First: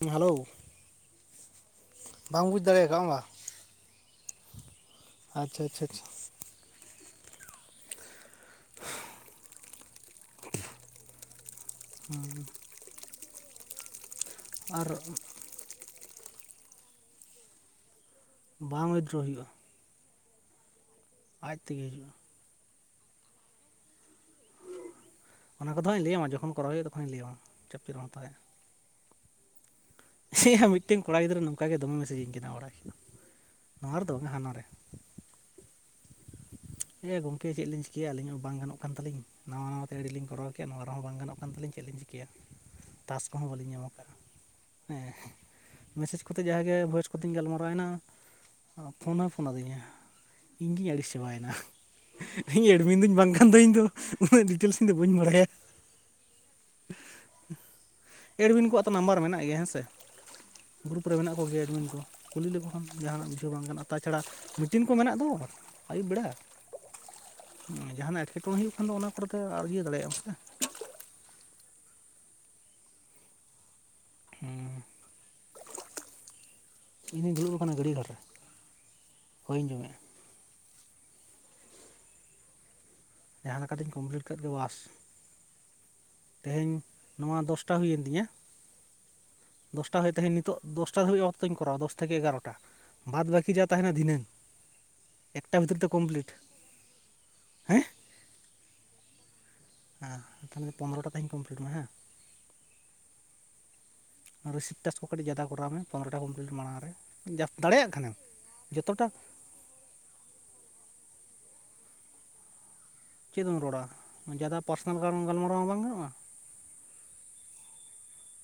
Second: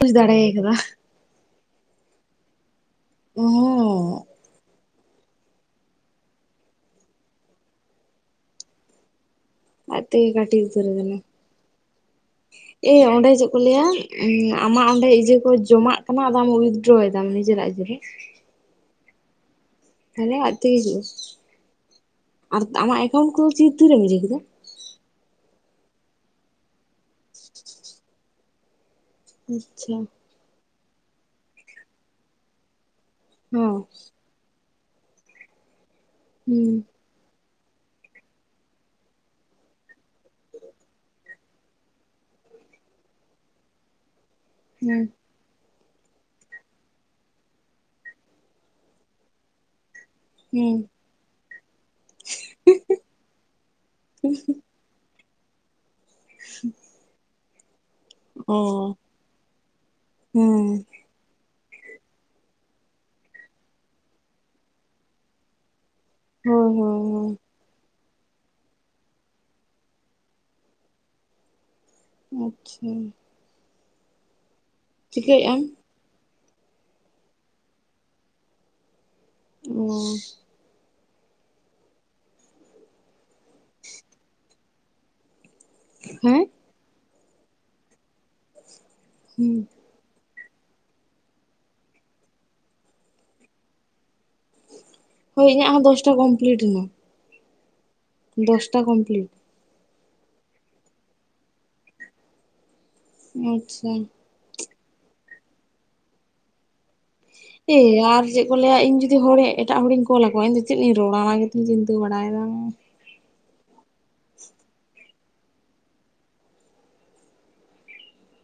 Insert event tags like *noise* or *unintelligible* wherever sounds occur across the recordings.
ᱵᱩᱡᱽ ᱦᱟᱞᱳ ᱫᱟᱲᱮ ᱠᱟᱫᱟ ᱵᱟᱢ ᱵᱩᱡ ᱫᱟᱲᱮᱟᱠᱟᱜ ᱵᱟᱝ *unintelligible* ᱟᱪᱪᱷᱟ ᱟᱪᱪᱷᱟ ᱟᱪᱪᱷᱟ *inaudible* ᱟᱡ ᱛᱤᱜᱤ ᱠᱟᱴᱤᱡ ᱩᱛᱤᱹᱨ ᱟᱠᱟᱱᱟ᱾ ᱦᱩᱸ ᱮ ᱚᱸᱰᱮ ᱪᱮᱫ ᱠᱚ ᱞᱟᱹᱭᱟ ᱩᱸ ᱟᱢᱟᱜ ᱟᱨ ᱚᱸᱰᱮ ᱤᱭᱟᱹ ᱠᱚ ᱡᱚᱢᱟᱜ ᱟᱢᱟᱜ ᱟᱢ ᱩᱭᱰᱨᱚᱮᱫᱟᱢ ᱱᱤᱡᱮᱨᱟᱜ ᱜᱮ ᱵᱟᱝ ᱣᱤᱫᱰᱨᱚ ᱦᱩᱭᱩᱜᱼᱟ᱾ ᱛᱟᱦᱞᱮ ᱟᱡ ᱛᱮᱜᱮ ᱦᱤᱡᱩᱜ ᱼᱟ᱾ ᱟᱡ ᱛᱮᱜᱤ ᱦᱤᱡᱩᱜᱼᱟ᱾ ᱟᱨᱛ ᱟᱢᱟᱜ ᱮᱠᱟᱣᱟᱱᱴ ᱠᱚ ᱪᱤᱫ ᱛᱩ ᱨᱮᱢ ᱤᱫᱤ ᱠᱮᱫᱟ ᱚᱱᱟ ᱠᱚᱫᱚ ᱦᱟᱸᱜ ᱤᱧ ᱞᱟᱹᱭᱟ ᱢᱟ ᱡᱚᱠᱷᱚᱱ ᱠᱚᱨᱟᱣ ᱦᱳᱭᱳᱜᱼᱟ ᱛᱚᱠᱷᱚᱱ ᱤᱧ ᱞᱟᱹᱭᱟᱢᱟ ᱪᱟᱯ ᱪᱟᱜ ᱮᱢ ᱦᱟᱛᱟᱣ ᱮᱜ ᱟ᱾ ᱟᱪᱪᱷᱟ᱾ ᱮ ᱭᱟ ᱢᱤᱫᱴᱮᱱ ᱠᱚᱲᱟ ᱜᱤᱫᱽᱨᱟᱹ ᱱᱚᱝᱠᱟ ᱜᱮ ᱫᱚᱢᱮ ᱢᱮᱥᱮᱡ ᱤᱧ ᱠᱟᱱᱟ ᱵᱟᱲᱟᱭ ᱠᱮᱜ ᱟᱢ ᱦᱚᱸ ᱾ᱱᱚᱣᱟ ᱨᱮᱫᱚ ᱵᱟᱝᱟ ᱦᱟᱱᱟ ᱨᱮ᱾ ᱦᱩᱸ᱾ ᱮ ᱜᱚᱝᱠᱮ ᱪᱮᱫᱞᱤᱧ ᱪᱤᱠᱭᱟ, ᱟᱹᱞᱤᱧ ᱦᱚᱸ ᱵᱟᱝ ᱜᱟᱱᱚᱜ ᱠᱟᱱ ᱛᱟᱹᱞᱤᱧ, ᱱᱟᱣᱟ ᱱᱟᱣᱟᱛᱮ ᱟᱭ. ᱰᱤ. ᱞᱤᱧ ᱠᱚᱨᱟᱣ ᱠᱮᱫᱼᱟ ᱱᱚᱣᱟ ᱨᱮᱦᱚᱸ ᱵᱟᱝ ᱜᱟᱱᱚᱜ ᱠᱟᱱ ᱛᱟᱞᱤᱧ ᱪᱮᱫ ᱞᱤᱧ ᱪᱤ -ᱠᱟᱹᱭᱟ, ᱴᱟᱠᱥ ᱠᱚᱦᱚᱸ ᱵᱟᱹᱞᱤᱧ ᱧᱟᱢ ᱠᱟᱜᱼᱟ, ᱦᱩᱸ ᱦᱮᱸ᱾ ᱢᱮᱥᱮᱡᱽ ᱠᱚᱛᱮ ᱡᱟᱦᱟᱸ ᱜᱮ ᱵᱷᱚᱭᱮᱥ ᱠᱚᱛᱮᱧ ᱜᱟᱞᱢᱟᱨᱟᱣᱮᱱᱟ, ᱯᱷᱳᱱ ᱦᱚᱸᱭ ᱯᱷᱳᱱ ᱟᱹᱫᱤᱧᱟ ᱦᱩᱸ ᱤᱧᱜᱤᱧ ᱟᱹᱲᱤᱥ ᱪᱟᱵᱟᱭᱮᱱᱟ, ᱤᱧ ᱮᱰᱢᱤᱱᱴ ᱫᱩᱧ ᱵᱟᱝᱠᱷᱟᱱ ᱫᱚ ᱤᱧ ᱫᱚ ᱩᱱᱟᱹᱜ ᱰᱤᱴᱮᱞᱥ ᱤᱧ ᱫᱚ ᱵᱟᱹᱧ ᱵᱟᱲᱟᱭᱟ, *inaudible* ᱚ ᱮᱰᱢᱤᱱ ᱠᱚᱣᱟᱜ ᱛᱚ ᱱᱟᱢᱵᱟᱨ ᱢᱮᱱᱟᱜ ᱜᱮᱭᱟ ᱦᱮᱸᱥᱮ, ᱦᱮᱸ ᱜᱩᱨᱩᱯ ᱠᱚ ᱨᱮ ᱢᱮᱱᱟᱜ ᱠᱚ ᱜᱮᱭᱟ ᱮᱰᱢᱤᱱ ᱠᱚ, ᱠᱩᱞᱤ ᱞᱮᱠᱚ ᱠᱷᱟᱱ ᱡᱟᱦᱟᱸᱱᱟᱜ ᱵᱩᱡᱷᱟᱹᱣ ᱵᱟᱝ ᱜᱟᱱᱚᱜ-ᱟ, ᱛᱟᱪᱷᱟᱲᱟ ᱢᱤᱴᱤᱱ ᱠᱚ ᱢᱮᱱᱟᱜ ᱫᱚ ᱟᱹᱭᱩᱵ ᱵᱮᱲᱟ, ᱦᱳᱭ ᱦᱳᱭ ᱦᱳᱭ ᱡᱟᱦᱟᱸᱱᱟᱜ ᱮᱴᱠᱮᱴᱚᱬᱮ ᱦᱩᱭᱩᱜ ᱠᱷᱟᱱ ᱫᱚ ᱚᱱᱟ ᱠᱚᱨᱮ ᱫᱚ ᱟᱨ ᱤᱭᱟᱹ ᱫᱟᱲᱮᱭᱟᱜ ᱟᱢ ᱥᱮ᱾ ᱟᱪᱪᱷᱟ᱾ ᱦᱩᱸ᱾ ᱪᱤᱠᱟᱹᱭ ᱟᱢ? ᱤᱧ ᱫᱩᱧ ᱫᱩᱲᱩᱵ ᱟᱠᱟᱱᱟ ᱜᱟᱹᱰᱭᱟ ᱜᱷᱟᱴ ᱨᱮ᱾ ᱚᱸᱻ᱾ ᱡᱟᱦᱟᱸ ᱞᱮᱠᱟᱛᱤᱧ ᱠᱚᱢᱯᱞᱤᱴ ᱠᱟᱫ ᱜᱮ ᱵᱟᱥ, ᱦᱩᱸ? ᱛᱮᱦᱮᱧ ᱱᱚᱣᱟ ᱫᱚᱥᱴᱟ ᱦᱩᱭᱮᱱ ᱛᱤᱧᱟᱹ, ᱦᱩᱸ᱾ ᱫᱚᱥᱴᱟ ᱦᱩᱭᱩᱜ ᱛᱮᱦᱮᱧ ᱱᱤᱛᱚᱜ ᱫᱚᱥᱴᱟ ᱫᱷᱟᱹᱵᱤᱡ ᱚᱠᱛᱚᱧ ᱠᱚᱨᱟᱣᱟ ᱫᱚᱥ ᱛᱷᱮᱠᱮ ᱮᱜᱟᱨᱚᱴᱟ, ᱵᱟᱫ ᱵᱟᱠᱤ ᱡᱟ ᱛᱟᱦᱮᱸᱱᱟ ᱫᱷᱤᱱᱟᱹᱝ᱾ ᱦᱳᱭ ᱮᱠᱴᱟ ᱤᱧᱟᱹᱜ ᱵᱷᱤᱛᱤᱨ ᱦᱚᱸ ᱛᱮ ᱫᱚᱥᱴᱟ ᱠᱚᱢᱯᱞᱤᱴ᱾ ᱮᱱᱟ ᱦᱮᱸ! ᱫᱚᱥᱴᱟ ᱠᱚᱢᱯᱞᱤᱴ, ᱦᱮᱸ, ᱛᱟᱦᱚᱞᱮ ᱯᱚᱱᱨᱚᱴᱟ ᱛᱮᱦᱮᱧ ᱠᱚᱢᱯᱞᱤᱴ ᱢᱟ ᱦᱮᱸ᱾ ᱟᱪᱪᱷᱟ᱾ ᱨᱤᱥᱤᱯ ᱴᱟᱠᱥ ᱠᱚ ᱠᱟᱹᱴᱤᱡ ᱡᱟᱫᱟ ᱠᱚᱨᱟᱣ ᱢᱮ ᱯᱚᱱᱨᱚᱴᱟ ᱠᱚᱢᱯᱞᱤᱴ ᱢᱟᱲᱟᱝ ᱨᱮ᱾ ᱮᱻ, ᱫᱟᱲᱮᱭᱟᱜ ᱠᱷᱟᱱᱮᱢ ᱟᱨ ᱪᱮᱫ ᱠᱚ ᱞᱟᱹᱭᱟ ᱤᱧ ᱡᱚᱛᱚᱴᱟ ᱡᱩᱫᱤ ᱦᱚᱲ ᱮᱴᱟᱜ ᱦᱚᱲᱤᱧ ᱠᱚᱞᱟ ᱟᱠᱚᱣᱟ, ᱤᱧ ᱪᱮᱫ ᱞᱤᱭᱮᱧ ᱨᱚᱲᱟ ᱚᱱᱟ ᱜᱮᱛᱚᱧ ᱪᱤᱱᱛᱟᱹ ᱵᱟᱲᱟᱭᱮᱫᱟ, ᱪᱮᱫ ᱮᱢ ᱨᱚᱲᱟ, ᱡᱟᱫᱟ ᱯᱟᱨᱥᱚᱱᱟᱞ ᱜᱟᱞ ᱜᱟᱞᱢᱟᱨᱟᱣ ᱦᱚᱸ ᱵᱟᱝ ᱜᱟᱱᱚᱜᱼᱟ,